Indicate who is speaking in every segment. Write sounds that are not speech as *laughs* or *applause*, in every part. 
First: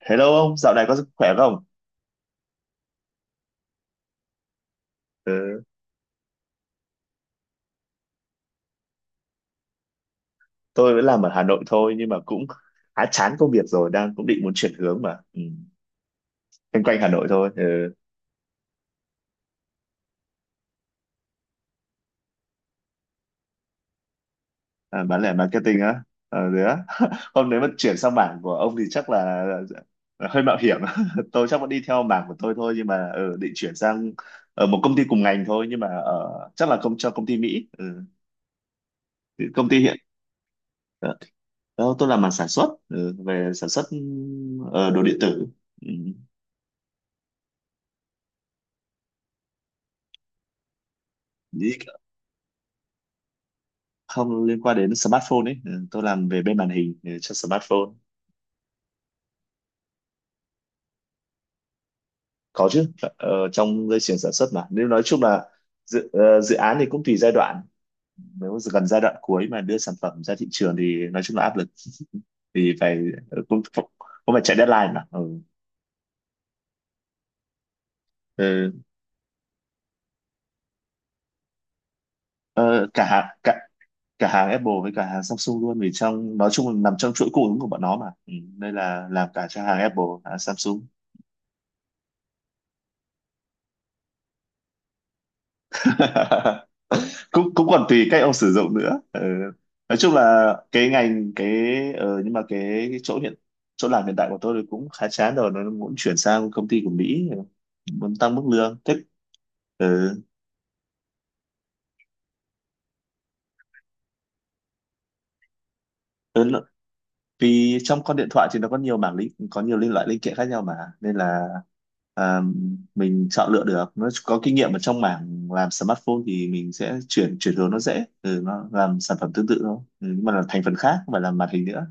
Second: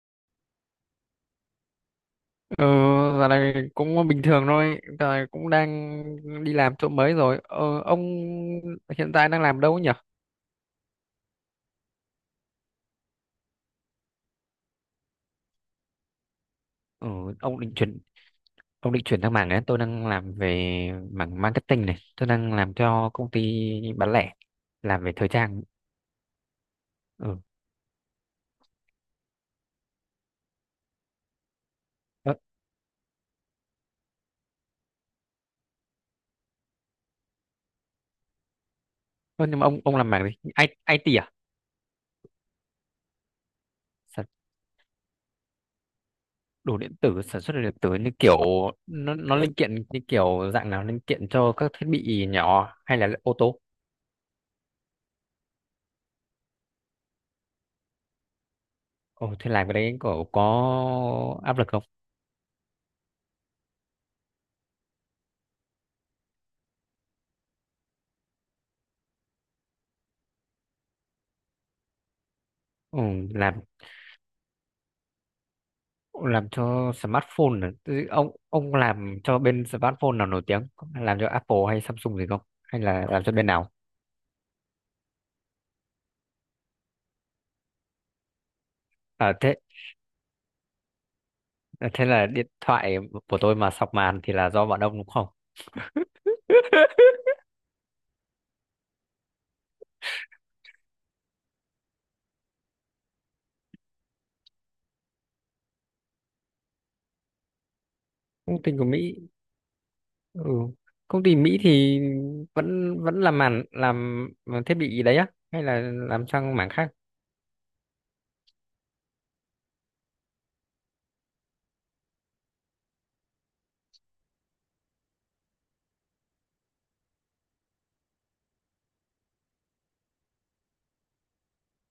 Speaker 1: Hello ông, dạo này có sức khỏe không?
Speaker 2: Ừ, giờ này cũng bình thường thôi, giờ này cũng
Speaker 1: Ừ,
Speaker 2: đang đi làm chỗ mới rồi. Ờ, ông hiện tại đang làm đâu nhỉ?
Speaker 1: tôi vẫn làm ở Hà Nội thôi nhưng mà cũng khá chán công việc rồi, đang cũng định muốn chuyển hướng mà. Ừ. Quanh quanh Hà
Speaker 2: Ừ,
Speaker 1: Nội thôi,
Speaker 2: ông định
Speaker 1: ừ.
Speaker 2: chuyển ông định chuyển sang mảng đấy. Tôi đang làm về mảng marketing, này tôi đang làm cho công ty bán lẻ,
Speaker 1: À,
Speaker 2: làm về
Speaker 1: bán
Speaker 2: thời
Speaker 1: lẻ
Speaker 2: trang.
Speaker 1: marketing á. Ờ, thế á. *laughs*
Speaker 2: ừ.
Speaker 1: Hôm nếu mà chuyển sang mảng của ông thì chắc là hơi mạo hiểm. *laughs* Tôi chắc vẫn đi theo mảng của
Speaker 2: Ờ,
Speaker 1: tôi thôi nhưng mà định chuyển sang ở một công ty cùng ngành thôi nhưng mà chắc là không cho công ty Mỹ. Ừ. Thì
Speaker 2: ờ, nhưng mà
Speaker 1: Công ty
Speaker 2: ông
Speaker 1: hiện
Speaker 2: ông làm mảng gì? I, IT
Speaker 1: ờ,
Speaker 2: à?
Speaker 1: Đó, tôi làm mảng sản xuất, về sản xuất,
Speaker 2: sản
Speaker 1: đồ điện tử.
Speaker 2: Đồ điện tử, sản xuất đồ điện tử như kiểu nó linh kiện, như kiểu dạng nào, linh kiện cho
Speaker 1: Ừ.
Speaker 2: các thiết bị nhỏ hay là ô tô?
Speaker 1: Không liên quan đến smartphone ấy. Ừ, tôi làm về bên màn hình cho smartphone.
Speaker 2: Ồ, thế làm cái đấy có áp lực.
Speaker 1: Có chứ. Trong dây chuyền sản xuất mà, nếu nói chung là dự án thì cũng tùy giai đoạn. Nếu gần giai đoạn cuối mà đưa sản phẩm ra thị trường thì nói chung là áp lực *laughs* thì phải
Speaker 2: Ừ, làm
Speaker 1: cũng cũng phải chạy deadline mà ừ.
Speaker 2: làm cho smartphone à? Thế ông
Speaker 1: Ừ.
Speaker 2: ông làm cho bên smartphone nào nổi tiếng, làm cho Apple hay Samsung gì không hay
Speaker 1: Ờ, cả
Speaker 2: là làm cho
Speaker 1: hàng
Speaker 2: bên
Speaker 1: cả
Speaker 2: nào?
Speaker 1: cả hàng Apple với cả hàng Samsung luôn, vì trong nói chung là nằm trong chuỗi cung ứng của bọn nó mà ừ. Đây là làm cả
Speaker 2: Thế
Speaker 1: cho hàng Apple, hàng Samsung.
Speaker 2: thế là điện thoại của tôi mà sọc màn thì là do bọn ông đúng không?
Speaker 1: *laughs*
Speaker 2: *laughs*
Speaker 1: cũng cũng còn tùy cách ông sử dụng nữa ừ. Nói chung là cái ngành, nhưng mà cái chỗ chỗ làm hiện tại của tôi thì cũng khá chán rồi, nó muốn chuyển sang công ty của Mỹ, muốn tăng mức
Speaker 2: Công ty
Speaker 1: lương
Speaker 2: của
Speaker 1: thích
Speaker 2: Mỹ.
Speaker 1: ừ.
Speaker 2: Ừ. Công ty Mỹ thì vẫn vẫn làm màn, làm thiết bị gì đấy á hay là làm
Speaker 1: Ừ.
Speaker 2: sang mảng khác?
Speaker 1: Vì trong con điện thoại thì nó có nhiều loại linh kiện khác nhau mà, nên là, à, mình chọn lựa được nó có kinh nghiệm ở trong mảng làm smartphone thì mình sẽ chuyển chuyển hướng nó dễ, nó làm sản phẩm tương tự thôi, nhưng mà là thành phần khác không phải là màn hình nữa,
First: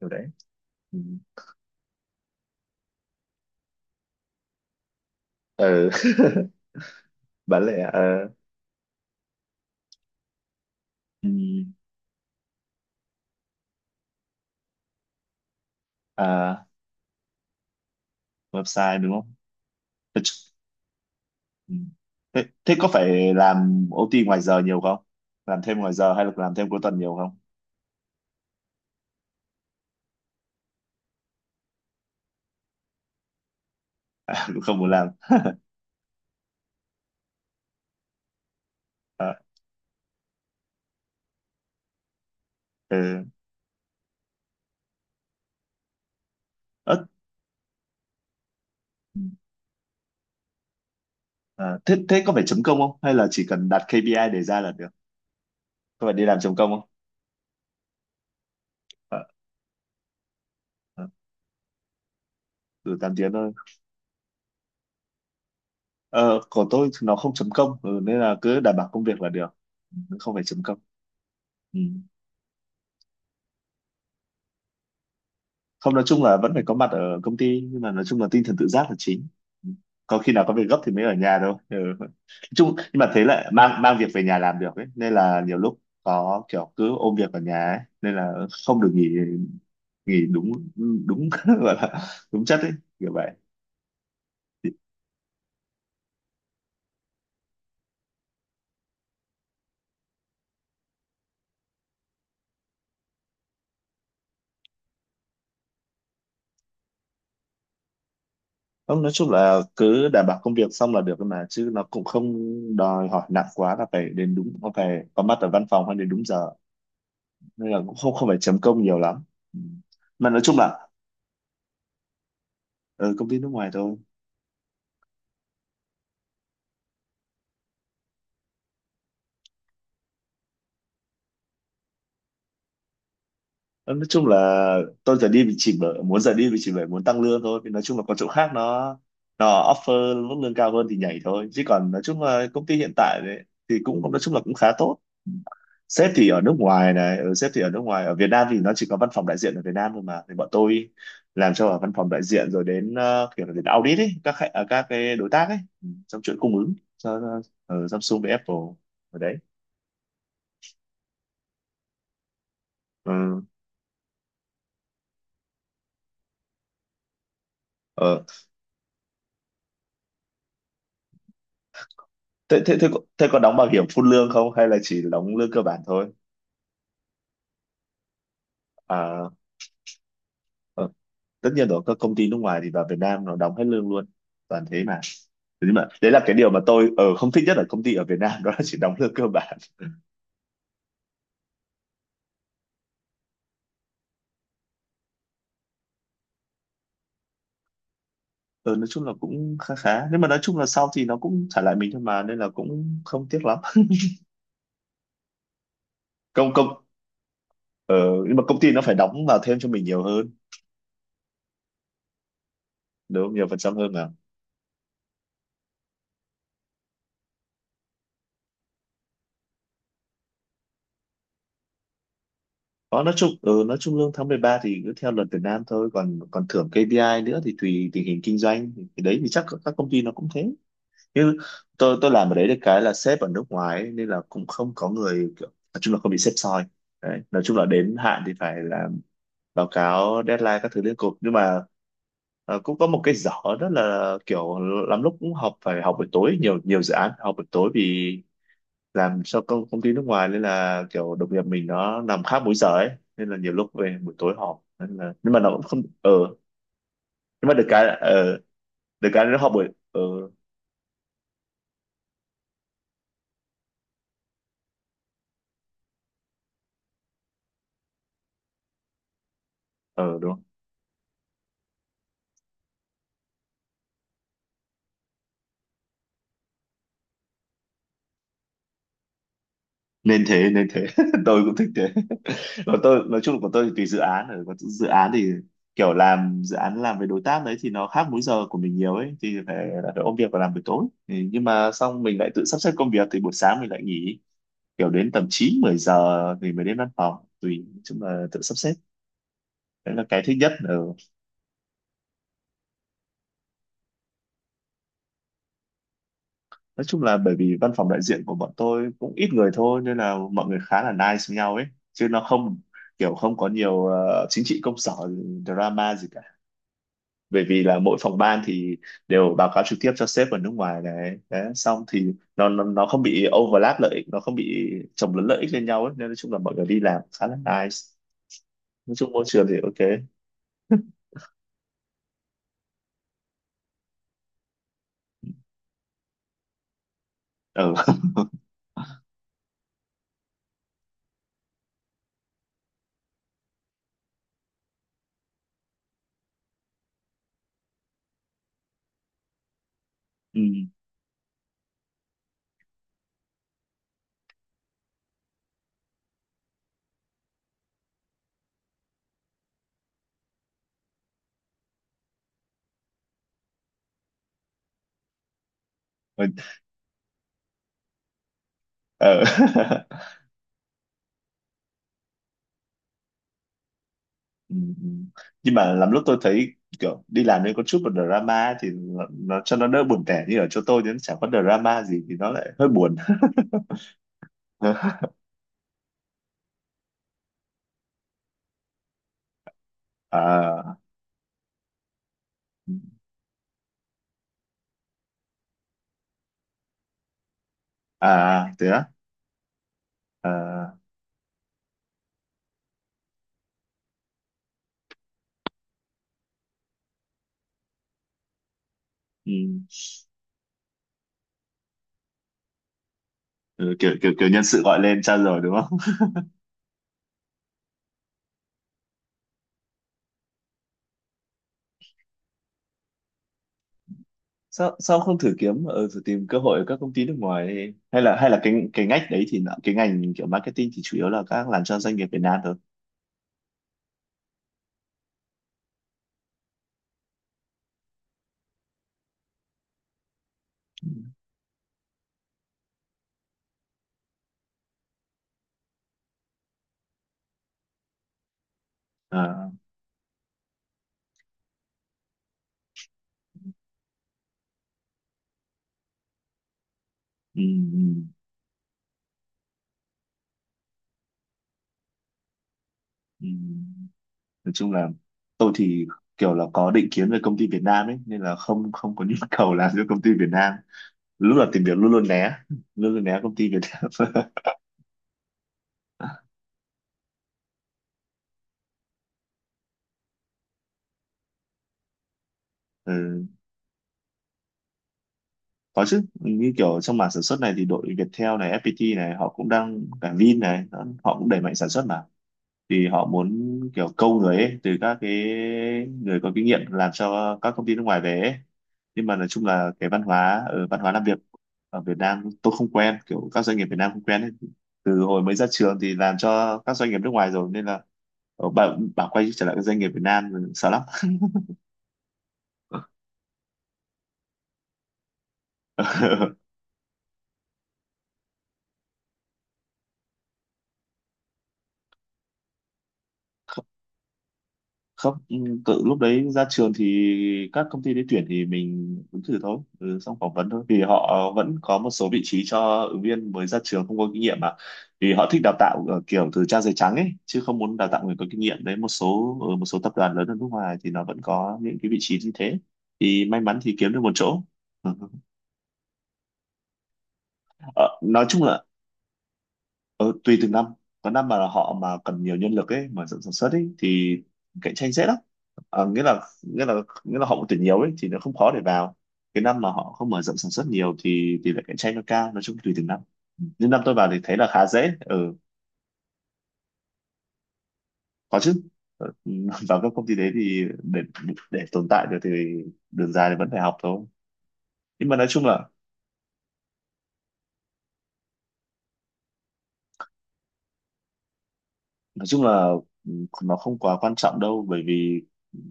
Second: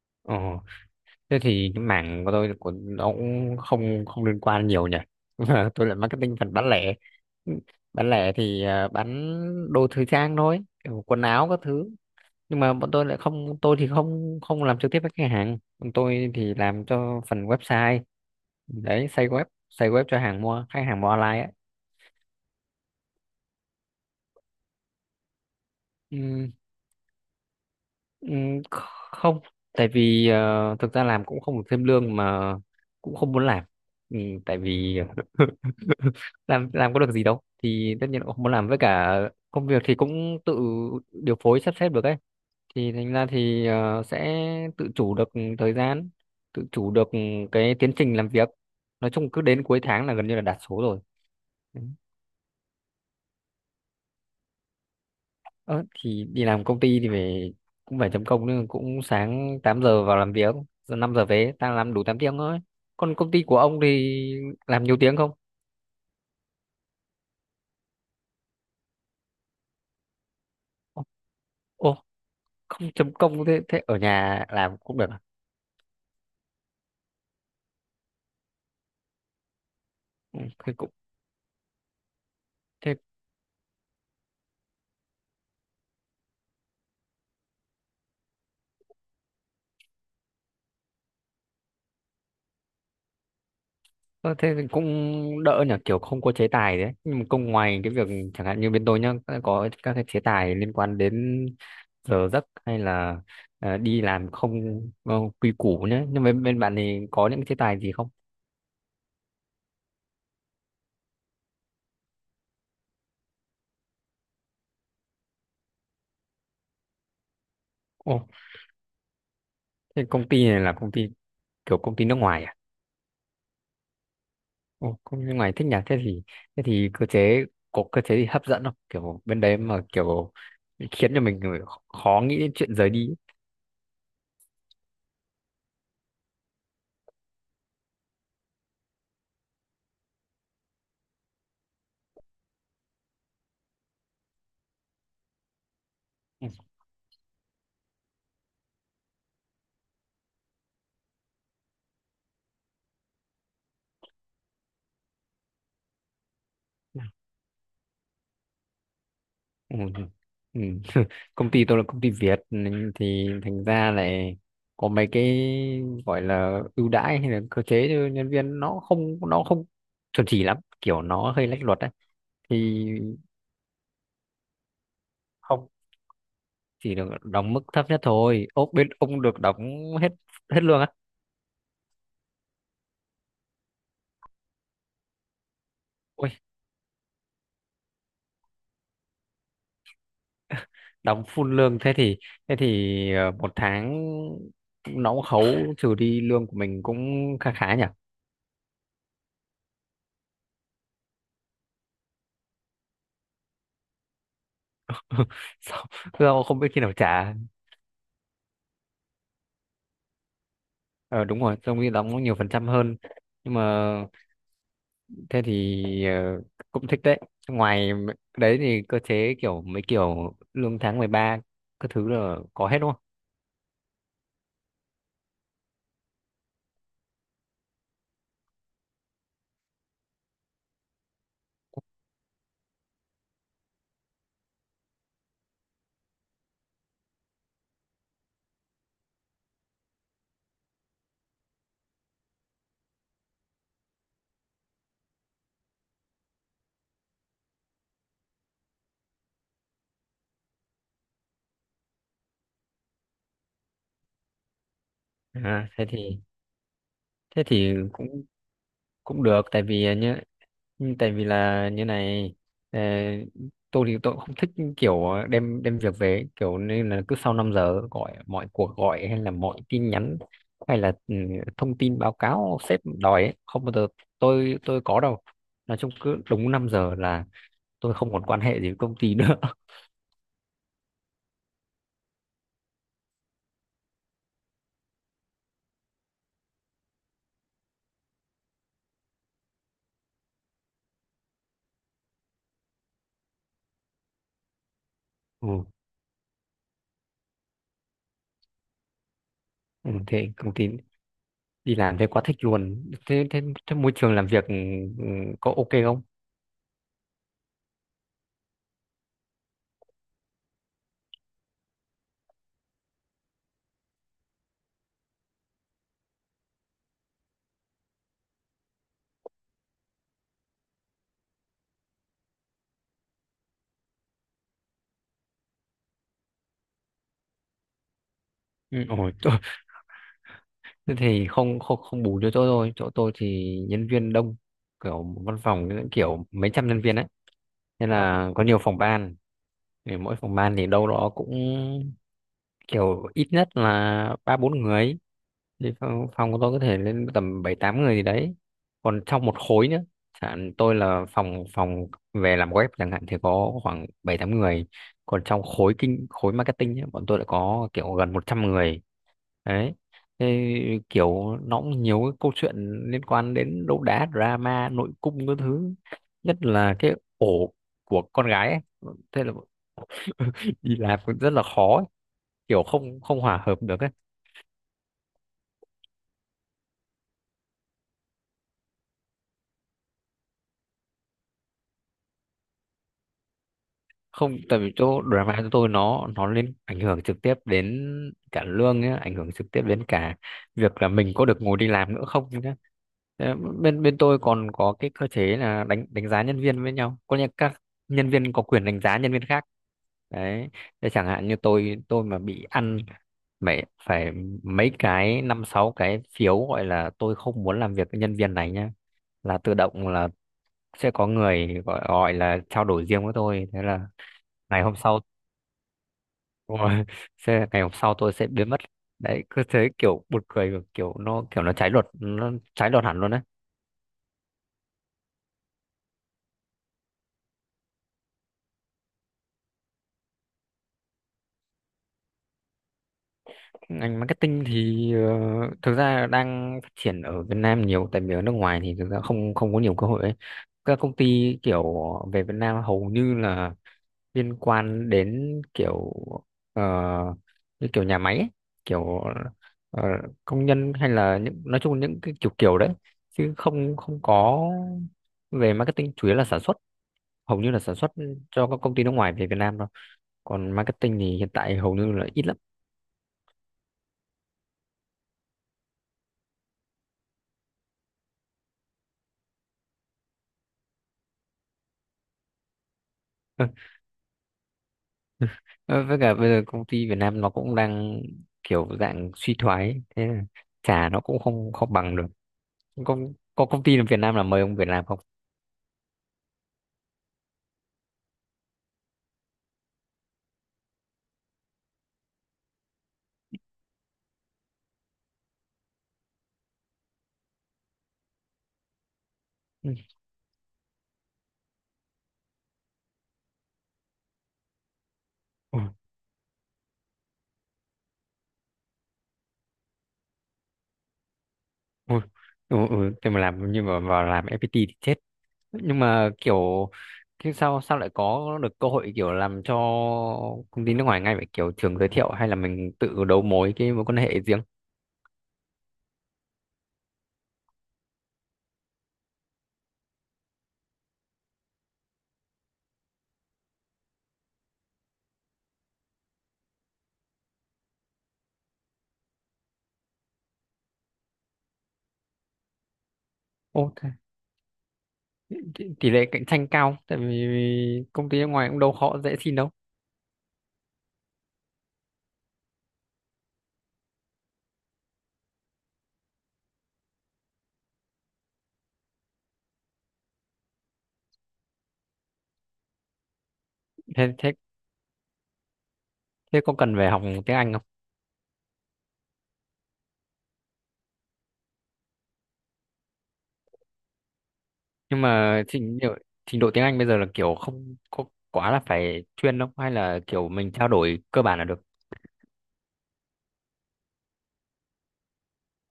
Speaker 1: kiểu đấy
Speaker 2: Ồ,
Speaker 1: ừ.
Speaker 2: thế thì cái mảng của tôi của nó cũng không không liên quan nhiều nhỉ. *laughs* Tôi
Speaker 1: Ừ.
Speaker 2: là marketing
Speaker 1: *laughs*
Speaker 2: phần bán lẻ.
Speaker 1: Bán lẻ
Speaker 2: Bán lẻ thì bán đồ thời trang thôi, kiểu quần
Speaker 1: Ừ.
Speaker 2: áo các thứ. Nhưng mà bọn tôi lại không, tôi thì không không làm trực tiếp với khách hàng, bọn tôi thì
Speaker 1: À,
Speaker 2: làm cho phần website.
Speaker 1: website
Speaker 2: Đấy,
Speaker 1: đúng
Speaker 2: xây
Speaker 1: không.
Speaker 2: web, xây web cho
Speaker 1: thế,
Speaker 2: hàng
Speaker 1: ch-
Speaker 2: mua, khách hàng mua online.
Speaker 1: ừ. thế thế có phải làm OT ngoài giờ nhiều không, làm thêm ngoài giờ hay là
Speaker 2: Ấy.
Speaker 1: làm thêm cuối tuần nhiều không?
Speaker 2: Ừm, Không, tại vì thực ra làm cũng không được thêm lương mà, cũng không muốn làm.
Speaker 1: *laughs*
Speaker 2: Tại
Speaker 1: Cũng không muốn
Speaker 2: vì
Speaker 1: làm
Speaker 2: *laughs* làm có được gì đâu thì tất nhiên cũng không muốn làm. Với cả
Speaker 1: à,
Speaker 2: công việc thì cũng tự điều phối sắp xếp được ấy, thì thành
Speaker 1: ừ.
Speaker 2: ra thì sẽ tự chủ được thời gian, tự chủ
Speaker 1: Ớ.
Speaker 2: được cái tiến trình làm việc. Nói
Speaker 1: Ừ.
Speaker 2: chung cứ đến cuối tháng là gần như là đạt số rồi.
Speaker 1: À, thế thế có phải chấm công không hay là chỉ cần đặt KPI để ra là được,
Speaker 2: Ờ,
Speaker 1: có phải đi
Speaker 2: thì
Speaker 1: làm
Speaker 2: đi
Speaker 1: chấm
Speaker 2: làm
Speaker 1: công
Speaker 2: công
Speaker 1: không?
Speaker 2: ty thì phải, cũng phải chấm công nữa, cũng
Speaker 1: à,
Speaker 2: sáng 8 giờ vào làm việc, giờ
Speaker 1: à,
Speaker 2: 5 giờ về, ta làm đủ 8 tiếng thôi.
Speaker 1: từ 8
Speaker 2: Còn công
Speaker 1: tiếng
Speaker 2: ty
Speaker 1: thôi.
Speaker 2: của ông thì làm nhiều tiếng không?
Speaker 1: Ờ, của tôi thì nó không chấm công, nên là cứ đảm bảo công việc là được. Ừ, không phải chấm công.
Speaker 2: Ô,
Speaker 1: Ừ.
Speaker 2: ô không chấm công, thế thế ở nhà làm cũng được à?
Speaker 1: Không, nói chung là vẫn phải có mặt ở công ty nhưng mà nói chung là tinh thần tự giác là chính, có khi
Speaker 2: Ừ,
Speaker 1: nào có việc
Speaker 2: thế
Speaker 1: gấp
Speaker 2: cũng,
Speaker 1: thì mới ở nhà đâu ừ. Nói chung
Speaker 2: thế
Speaker 1: nhưng mà thế lại mang mang việc về nhà làm được ấy, nên là nhiều lúc có kiểu cứ ôm việc ở nhà ấy nên là không được nghỉ, nghỉ đúng, đúng *laughs* gọi là đúng chất ấy, kiểu vậy.
Speaker 2: ờ, thế thì cũng đỡ nhỉ, kiểu không có chế tài đấy. Nhưng mà công ngoài cái việc, chẳng hạn như bên tôi nhá, có các cái chế tài liên quan đến giờ giấc hay là đi làm không ờ, quy củ nhé. Nhưng mà bên bạn thì có những chế tài gì không?
Speaker 1: Không, nói chung là cứ đảm bảo công việc xong là được thôi mà, chứ nó cũng không đòi hỏi nặng quá là phải đến đúng, không phải có mặt ở văn phòng hay đến đúng giờ, nên là cũng không
Speaker 2: Ồ,
Speaker 1: không phải chấm công nhiều lắm. Ừ.
Speaker 2: thế công
Speaker 1: Mà nói
Speaker 2: ty
Speaker 1: chung
Speaker 2: này là
Speaker 1: là
Speaker 2: công ty kiểu công ty nước ngoài à?
Speaker 1: ở công ty nước ngoài thôi.
Speaker 2: Ồ, công ty nước ngoài thích nhỉ? Thế thì cơ chế, có cơ chế gì hấp dẫn không? Kiểu bên đấy mà kiểu khiến cho mình khó nghĩ đến chuyện rời đi.
Speaker 1: Ờ, nói chung là tôi giờ đi vì chỉ bởi muốn tăng lương thôi. Vì nói chung là có chỗ khác nó offer mức lương cao hơn thì nhảy thôi, chứ còn nói chung là công ty hiện tại đấy thì cũng nói chung là cũng khá tốt. Sếp thì ở
Speaker 2: Ấy.
Speaker 1: nước ngoài này, ừ, sếp thì ở nước ngoài ở Việt Nam thì nó chỉ có văn phòng đại diện ở Việt Nam thôi mà, thì bọn tôi làm cho ở văn phòng đại diện, rồi đến kiểu là đến audit ấy các cái đối tác ấy, trong chuỗi cung ứng
Speaker 2: Ừ.
Speaker 1: cho Samsung với Apple ở đấy.
Speaker 2: Ừ. Ừ. *laughs* Công ty tôi là công ty Việt nên thì
Speaker 1: Ừ.
Speaker 2: thành ra lại có mấy cái gọi là ưu đãi hay là cơ chế cho
Speaker 1: Ờ.
Speaker 2: nhân viên, nó không, nó không chuẩn chỉ lắm, kiểu nó hơi lách luật đấy.
Speaker 1: thế, thế,
Speaker 2: Thì
Speaker 1: thế, có- thế có đóng bảo hiểm phun lương không hay là chỉ đóng lương cơ
Speaker 2: không,
Speaker 1: bản thôi?
Speaker 2: chỉ được đóng mức thấp nhất thôi. Ốp bên ông
Speaker 1: À,
Speaker 2: được đóng hết hết lương.
Speaker 1: ờ, tất nhiên rồi, các công ty nước ngoài thì vào Việt Nam nó đóng hết lương luôn, toàn thế mà. Thế nhưng mà đấy là
Speaker 2: Ui,
Speaker 1: cái điều mà tôi ở không thích nhất ở công ty ở Việt Nam, đó là chỉ đóng lương cơ bản.
Speaker 2: đóng full lương thế thì, thế thì một tháng nó cũng khấu trừ đi lương của mình cũng khá khá nhỉ.
Speaker 1: Ờ, nói chung là cũng khá khá, nhưng mà nói chung là sau thì nó cũng trả lại mình thôi mà, nên là cũng không tiếc lắm.
Speaker 2: *laughs* Sao, sao
Speaker 1: Công
Speaker 2: không
Speaker 1: công
Speaker 2: biết khi nào trả?
Speaker 1: ờ, Nhưng mà công ty nó phải đóng vào thêm cho mình nhiều hơn
Speaker 2: Ờ đúng rồi, trong khi đóng nhiều phần trăm hơn.
Speaker 1: đúng không? Nhiều
Speaker 2: Nhưng
Speaker 1: phần
Speaker 2: mà
Speaker 1: trăm hơn mà.
Speaker 2: thế thì cũng thích đấy. Ngoài đấy thì cơ chế kiểu mấy kiểu lương tháng 13 các thứ là có hết đúng không?
Speaker 1: Có, nói chung lương tháng 13 thì cứ theo luật Việt Nam thôi, còn còn thưởng KPI nữa thì tùy tình hình kinh doanh, thì đấy thì chắc các công ty nó cũng thế chứ. Tôi làm ở đấy được cái là sếp ở nước ngoài ấy, nên là cũng không có người kiểu, nói chung là không bị sếp soi, đấy nói chung là đến hạn thì phải làm báo cáo deadline các thứ liên cục, nhưng mà cũng có một cái dở, đó là kiểu lắm lúc cũng học phải học buổi tối nhiều, nhiều dự án phải học buổi tối vì làm cho công công ty nước ngoài, nên là kiểu đồng nghiệp mình nó nằm khác múi giờ ấy, nên là nhiều lúc về buổi tối họp, nên là nhưng mà nó cũng
Speaker 2: à,
Speaker 1: không
Speaker 2: thế thì thế
Speaker 1: nhưng mà
Speaker 2: thì cũng,
Speaker 1: được
Speaker 2: cũng
Speaker 1: cái là nó
Speaker 2: được
Speaker 1: họp
Speaker 2: tại
Speaker 1: buổi
Speaker 2: vì nhá. Ừ, tại vì là như này, ờ, tôi thì tôi cũng không thích kiểu đem đem việc về ấy, kiểu, nên là cứ sau 5 giờ, gọi mọi cuộc gọi hay là mọi tin nhắn
Speaker 1: ờ đúng.
Speaker 2: hay là thông tin báo cáo sếp đòi ấy, không bao giờ tôi có đâu. Nói chung cứ đúng 5 giờ là tôi không còn quan hệ gì với công ty nữa. *laughs*
Speaker 1: Nên thế *laughs* tôi cũng thích thế. Còn tôi nói chung là của tôi thì tùy dự án rồi, còn dự án thì kiểu làm dự án làm với đối tác đấy thì nó khác múi giờ của mình nhiều ấy thì phải ôm việc và làm buổi tối thì, nhưng mà xong mình lại tự sắp xếp công việc thì buổi sáng mình lại nghỉ, kiểu đến tầm chín
Speaker 2: ừ.
Speaker 1: 10 giờ thì mới đến văn phòng, tùy, nói chung là tự sắp xếp.
Speaker 2: Ừ,
Speaker 1: Đấy là cái
Speaker 2: thế
Speaker 1: thích nhất
Speaker 2: công ty
Speaker 1: ở.
Speaker 2: đi làm thế quá thích luôn. Thế thế, thế môi trường làm việc ừ, có ok không?
Speaker 1: Nói chung là bởi vì văn phòng đại diện của bọn tôi cũng ít người thôi, nên là mọi người khá là nice với nhau ấy, chứ nó không kiểu, không có nhiều chính trị công sở, drama gì cả, bởi vì là mỗi phòng ban thì đều báo cáo trực tiếp cho sếp ở nước ngoài này đấy, xong thì nó không bị overlap lợi ích, nó không bị chồng lấn lợi ích lên nhau ấy, nên nói chung là mọi người đi làm khá là nice,
Speaker 2: Ừ,
Speaker 1: nói chung
Speaker 2: ôi,
Speaker 1: môi trường thì ok.
Speaker 2: thế thì không, không bù cho chỗ tôi. Chỗ tôi thì nhân viên đông, kiểu văn phòng những kiểu mấy trăm nhân viên ấy,
Speaker 1: Ừ.
Speaker 2: nên là có nhiều phòng ban. Thì mỗi phòng ban thì đâu đó cũng kiểu ít nhất là 3 4 người. Thì phòng của tôi có thể lên tầm 7 8 người gì đấy, còn trong một khối nữa.
Speaker 1: *laughs* Ừ.
Speaker 2: Chẳng tôi là phòng phòng về làm web chẳng hạn thì có khoảng 7 8 người, còn trong khối kinh, khối marketing ấy, bọn tôi lại có kiểu gần 100 người. Đấy, thế kiểu nó cũng nhiều cái câu chuyện liên quan đến đấu đá drama nội cung các thứ.
Speaker 1: Ừ.
Speaker 2: Nhất là cái ổ của con gái ấy.
Speaker 1: Ừ.
Speaker 2: Thế là *laughs*
Speaker 1: *laughs*
Speaker 2: đi làm cũng rất là khó ấy. Kiểu không không hòa hợp được ấy.
Speaker 1: Ừ. Ừ. Nhưng mà lắm lúc tôi thấy kiểu đi làm nên có chút một drama ấy thì nó cho nó đỡ buồn tẻ, như ở chỗ tôi thì nó chẳng có drama gì thì nó lại hơi buồn.
Speaker 2: Không, tại vì
Speaker 1: *laughs*
Speaker 2: chỗ drama của tôi, nó ảnh hưởng trực tiếp đến cả lương nhá, ảnh hưởng trực tiếp đến cả
Speaker 1: À,
Speaker 2: việc là mình có được ngồi đi làm nữa không nhá. Thế bên bên tôi còn có cái cơ chế là đánh đánh giá nhân viên với nhau, có nghĩa các nhân viên có
Speaker 1: à
Speaker 2: quyền
Speaker 1: thế
Speaker 2: đánh
Speaker 1: á.
Speaker 2: giá nhân viên khác. Đấy,
Speaker 1: À,
Speaker 2: thế chẳng hạn như tôi mà bị ăn phải phải mấy cái 5 6 cái phiếu, gọi là tôi không muốn làm việc với nhân viên này nhá,
Speaker 1: ừ.
Speaker 2: là tự động là sẽ có người gọi, gọi là trao đổi riêng với tôi. Thế
Speaker 1: Ừ,
Speaker 2: là
Speaker 1: kiểu kiểu kiểu nhân sự
Speaker 2: ngày hôm
Speaker 1: gọi
Speaker 2: sau
Speaker 1: lên tra rồi đúng không? *laughs*
Speaker 2: rồi. *laughs* Thế ngày hôm sau tôi sẽ biến mất. Đấy, cứ thế kiểu buồn cười và kiểu nó, kiểu nó trái luật, nó trái luật hẳn luôn đấy.
Speaker 1: Sao sao không thử kiếm ở thử tìm cơ hội ở các công ty nước ngoài đi? Hay là hay là cái ngách đấy thì cái ngành kiểu marketing thì chủ yếu là các làm cho doanh nghiệp Việt Nam thôi.
Speaker 2: Ngành marketing thì thực ra đang phát triển ở Việt Nam nhiều, tại vì ở nước ngoài thì thực ra không không có nhiều cơ hội ấy. Các công ty kiểu về Việt Nam hầu như là liên quan đến kiểu ờ, như kiểu nhà máy ấy, kiểu
Speaker 1: À,
Speaker 2: ờ, công nhân hay là những nói chung những cái kiểu kiểu đấy, chứ không không có. Về marketing chủ yếu là sản xuất, hầu
Speaker 1: ừ,
Speaker 2: như là sản
Speaker 1: ừ,
Speaker 2: xuất cho các công ty nước ngoài về Việt Nam thôi. Còn marketing thì hiện tại hầu như là ít lắm.
Speaker 1: ừ. Nói chung là tôi thì kiểu là có định kiến về công ty Việt Nam ấy, nên là không không có nhu cầu làm cho công ty Việt Nam. Lúc là tìm việc luôn luôn né, *laughs* luôn luôn né công ty Việt
Speaker 2: *laughs*
Speaker 1: Nam.
Speaker 2: Ờ, với cả bây
Speaker 1: *laughs*
Speaker 2: giờ công ty Việt Nam nó cũng đang kiểu dạng suy thoái ấy. Thế là trả nó cũng không không bằng được. có,
Speaker 1: Ừ.
Speaker 2: có công ty Việt Nam là mời ông Việt Nam không?
Speaker 1: Có chứ, như kiểu trong mảng sản xuất này thì đội Viettel này, FPT này, họ cũng đang, cả Vin này đó, họ cũng đẩy mạnh sản xuất mà, thì họ muốn kiểu câu người ấy, từ các cái người có kinh nghiệm làm cho các công ty nước ngoài về ấy. Nhưng mà nói chung là
Speaker 2: ừ,
Speaker 1: cái văn hóa làm việc ở Việt Nam tôi không quen, kiểu các doanh nghiệp Việt Nam không quen ấy, từ hồi mới ra
Speaker 2: ừ,
Speaker 1: trường thì làm cho các doanh nghiệp nước ngoài rồi, nên là bảo quay trở lại các doanh nghiệp Việt Nam sợ lắm.
Speaker 2: ừ, ừ. Thế mà làm, nhưng mà vào làm FPT thì chết. Nhưng mà kiểu, thế sao sao lại có được cơ hội kiểu làm cho công ty nước ngoài ngay vậy, kiểu trường giới thiệu hay là mình tự đấu mối cái
Speaker 1: *laughs*
Speaker 2: mối quan hệ riêng?
Speaker 1: Không, tự lúc đấy ra trường thì các công ty đấy tuyển thì mình ứng thử thôi, xong phỏng vấn thôi vì họ vẫn có một số vị trí cho ứng viên mới ra trường không có kinh nghiệm mà, vì họ thích đào tạo ở kiểu từ trang giấy trắng ấy chứ không muốn đào tạo người có kinh nghiệm, đấy một số ở một số tập đoàn lớn ở nước ngoài thì nó vẫn có những cái vị trí như thế, thì may mắn
Speaker 2: Ô,
Speaker 1: thì kiếm được một chỗ. *laughs*
Speaker 2: tỷ tỷ lệ cạnh tranh cao, tại vì
Speaker 1: Ờ,
Speaker 2: công ty
Speaker 1: nói
Speaker 2: nước
Speaker 1: chung
Speaker 2: ngoài cũng
Speaker 1: là
Speaker 2: đâu khó dễ xin đâu.
Speaker 1: Ờ, tùy từng năm, có năm mà họ mà cần nhiều nhân lực ấy, mở rộng sản xuất ấy thì cạnh tranh dễ lắm, à, nghĩa là họ cũng tuyển nhiều ấy thì nó không khó để vào, cái năm mà họ không mở rộng sản xuất nhiều thì tỷ lệ cạnh tranh nó cao, nói chung tùy từng năm. Nhưng năm tôi vào
Speaker 2: thế
Speaker 1: thì
Speaker 2: thế
Speaker 1: thấy là khá dễ ừ.
Speaker 2: thế có cần phải học tiếng Anh không?
Speaker 1: Có chứ. Ờ, *laughs* vào các công ty đấy thì để tồn tại được thì đường dài thì vẫn phải học thôi.
Speaker 2: Nhưng
Speaker 1: Nhưng mà nói
Speaker 2: mà
Speaker 1: chung là
Speaker 2: trình độ tiếng Anh bây giờ là kiểu không có quá là phải chuyên đâu, hay là kiểu mình trao đổi cơ bản là được.
Speaker 1: nói chung là ừ, nó không quá quan trọng đâu bởi vì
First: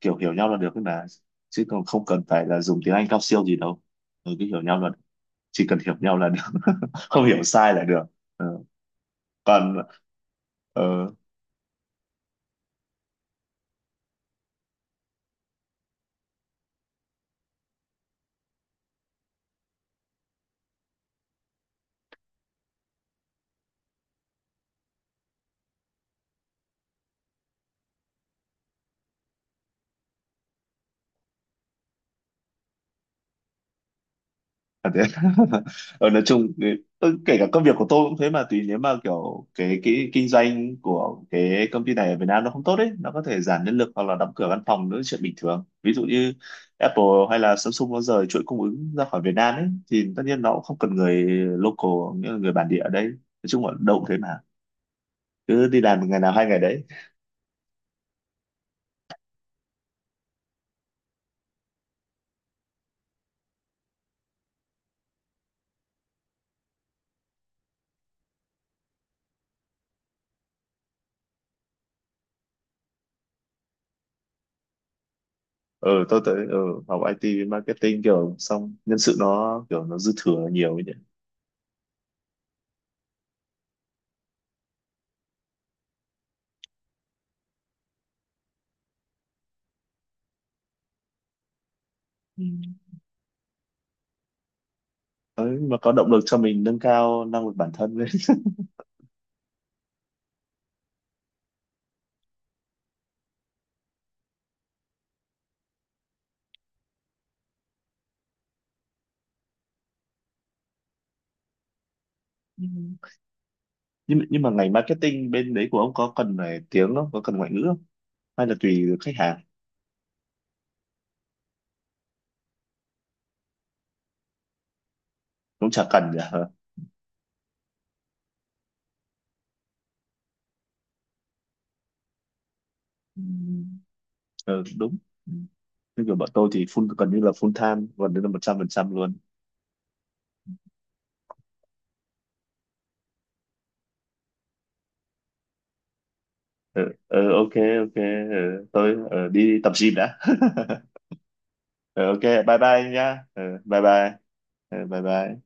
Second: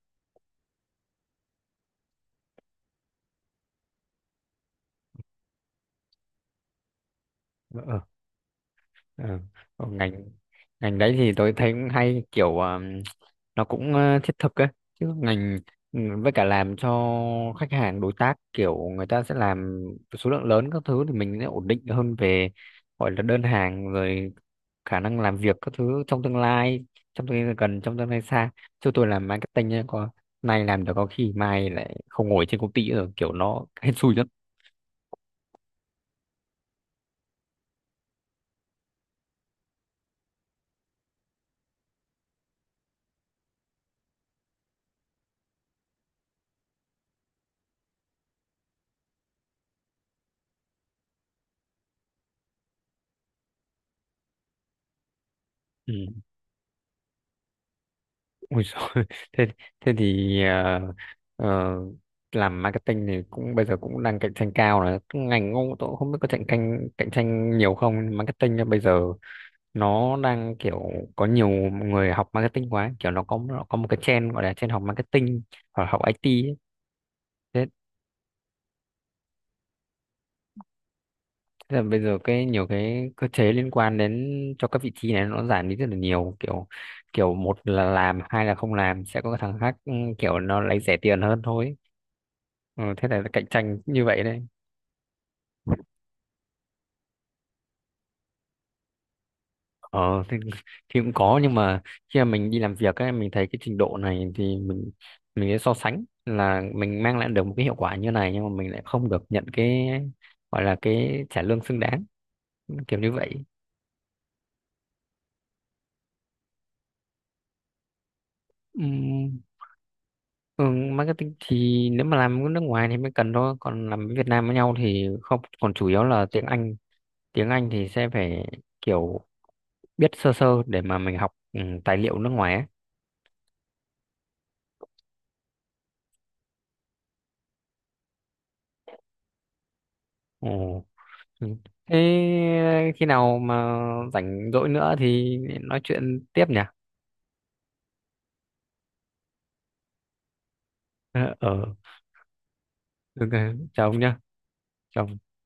Speaker 1: kiểu hiểu nhau là được ấy mà, chứ còn không cần phải là dùng tiếng Anh cao siêu gì đâu. Ừ, cứ hiểu nhau là chỉ cần hiểu nhau là được. *laughs* Không hiểu sai
Speaker 2: ờ,
Speaker 1: là
Speaker 2: ờ,
Speaker 1: được. Ừ.
Speaker 2: ờ.
Speaker 1: còn
Speaker 2: Còn ngành
Speaker 1: ờ,
Speaker 2: ngành đấy thì tôi thấy cũng hay, kiểu nó cũng thiết thực ấy, chứ ngành, ừ, với cả làm cho khách hàng đối tác kiểu người ta sẽ làm số lượng lớn các thứ thì mình sẽ ổn định hơn về gọi là đơn hàng rồi khả năng làm việc các thứ trong tương lai, trong tương lai gần, trong tương lai xa. Chứ tôi làm marketing nhá, có nay làm được có khi mai lại không ngồi trên công ty nữa rồi, kiểu nó *laughs* hên xui lắm.
Speaker 1: À, thế. *laughs* Ờ, nói chung kể cả công việc của tôi cũng thế mà, tùy, nếu mà kiểu cái kinh doanh của cái công ty này ở Việt Nam nó không tốt ấy, nó có thể giảm nhân lực hoặc là đóng cửa văn phòng nữa, chuyện bình thường, ví dụ như Apple hay là Samsung nó rời chuỗi cung ứng ra khỏi Việt Nam ấy thì tất nhiên nó cũng không cần người local, nghĩa là người bản địa ở đây, nói chung là đâu cũng thế mà, cứ đi
Speaker 2: Ừ.
Speaker 1: làm ngày nào hai ngày đấy.
Speaker 2: Ôi giời. *laughs* thế thế thì ờ, làm marketing thì cũng bây giờ cũng đang cạnh tranh cao rồi. Cái ngành ông tôi cũng không biết có cạnh tranh nhiều không, nhưng marketing á, bây giờ nó đang kiểu có nhiều người học marketing quá, kiểu nó có một cái trend, gọi là trend học marketing hoặc là học
Speaker 1: Ừ, tôi tới,
Speaker 2: IT ấy.
Speaker 1: học IT
Speaker 2: Thế
Speaker 1: marketing kiểu xong nhân sự nó kiểu nó dư thừa nhiều ấy.
Speaker 2: Thế là bây giờ cái nhiều cái cơ chế liên quan đến cho các vị trí này nó giảm đi rất là nhiều, kiểu kiểu một là làm, hai là không làm sẽ có cái thằng khác, kiểu nó lấy rẻ tiền hơn thôi.
Speaker 1: Nhỉ.
Speaker 2: Ừ, thế là cạnh tranh như vậy đấy.
Speaker 1: Đấy, mà có động lực cho mình nâng cao năng lực bản thân lên. *laughs*
Speaker 2: Ờ thì, *laughs* thì cũng có. Nhưng mà khi mà mình đi làm việc ấy, mình thấy cái trình độ này thì mình sẽ so sánh là mình mang lại được một cái hiệu quả như này nhưng mà mình lại không được nhận cái gọi là cái trả lương xứng đáng,
Speaker 1: Ừ.
Speaker 2: kiểu như vậy.
Speaker 1: Nhưng mà ngành marketing bên đấy của ông có cần ngoại ngữ không, hay là
Speaker 2: Ừ.
Speaker 1: tùy khách hàng?
Speaker 2: Ừ, marketing thì nếu mà làm ở nước ngoài thì mới cần thôi, còn làm với Việt Nam với nhau thì không,
Speaker 1: Cũng
Speaker 2: còn
Speaker 1: chả
Speaker 2: chủ yếu
Speaker 1: cần nhỉ.
Speaker 2: là
Speaker 1: *laughs*
Speaker 2: tiếng
Speaker 1: Ờ.
Speaker 2: Anh. Tiếng Anh thì sẽ phải kiểu biết sơ sơ để mà mình học tài liệu nước ngoài ấy.
Speaker 1: Ừ. Ờ, đúng. Ừ. Như kiểu bọn tôi thì full time gần như là 100% luôn.
Speaker 2: Ồ. ừ. Thế khi nào mà rảnh rỗi nữa thì nói chuyện tiếp nhỉ?
Speaker 1: ờ, ok ok, tôi đi tập gym đã. *laughs*
Speaker 2: Ờ, ờ.
Speaker 1: Ờ, ok, bye bye nhá.
Speaker 2: Được
Speaker 1: Ờ,
Speaker 2: rồi.
Speaker 1: Bye
Speaker 2: Chào ông
Speaker 1: bye.
Speaker 2: nhá.
Speaker 1: Bye
Speaker 2: Chào
Speaker 1: bye.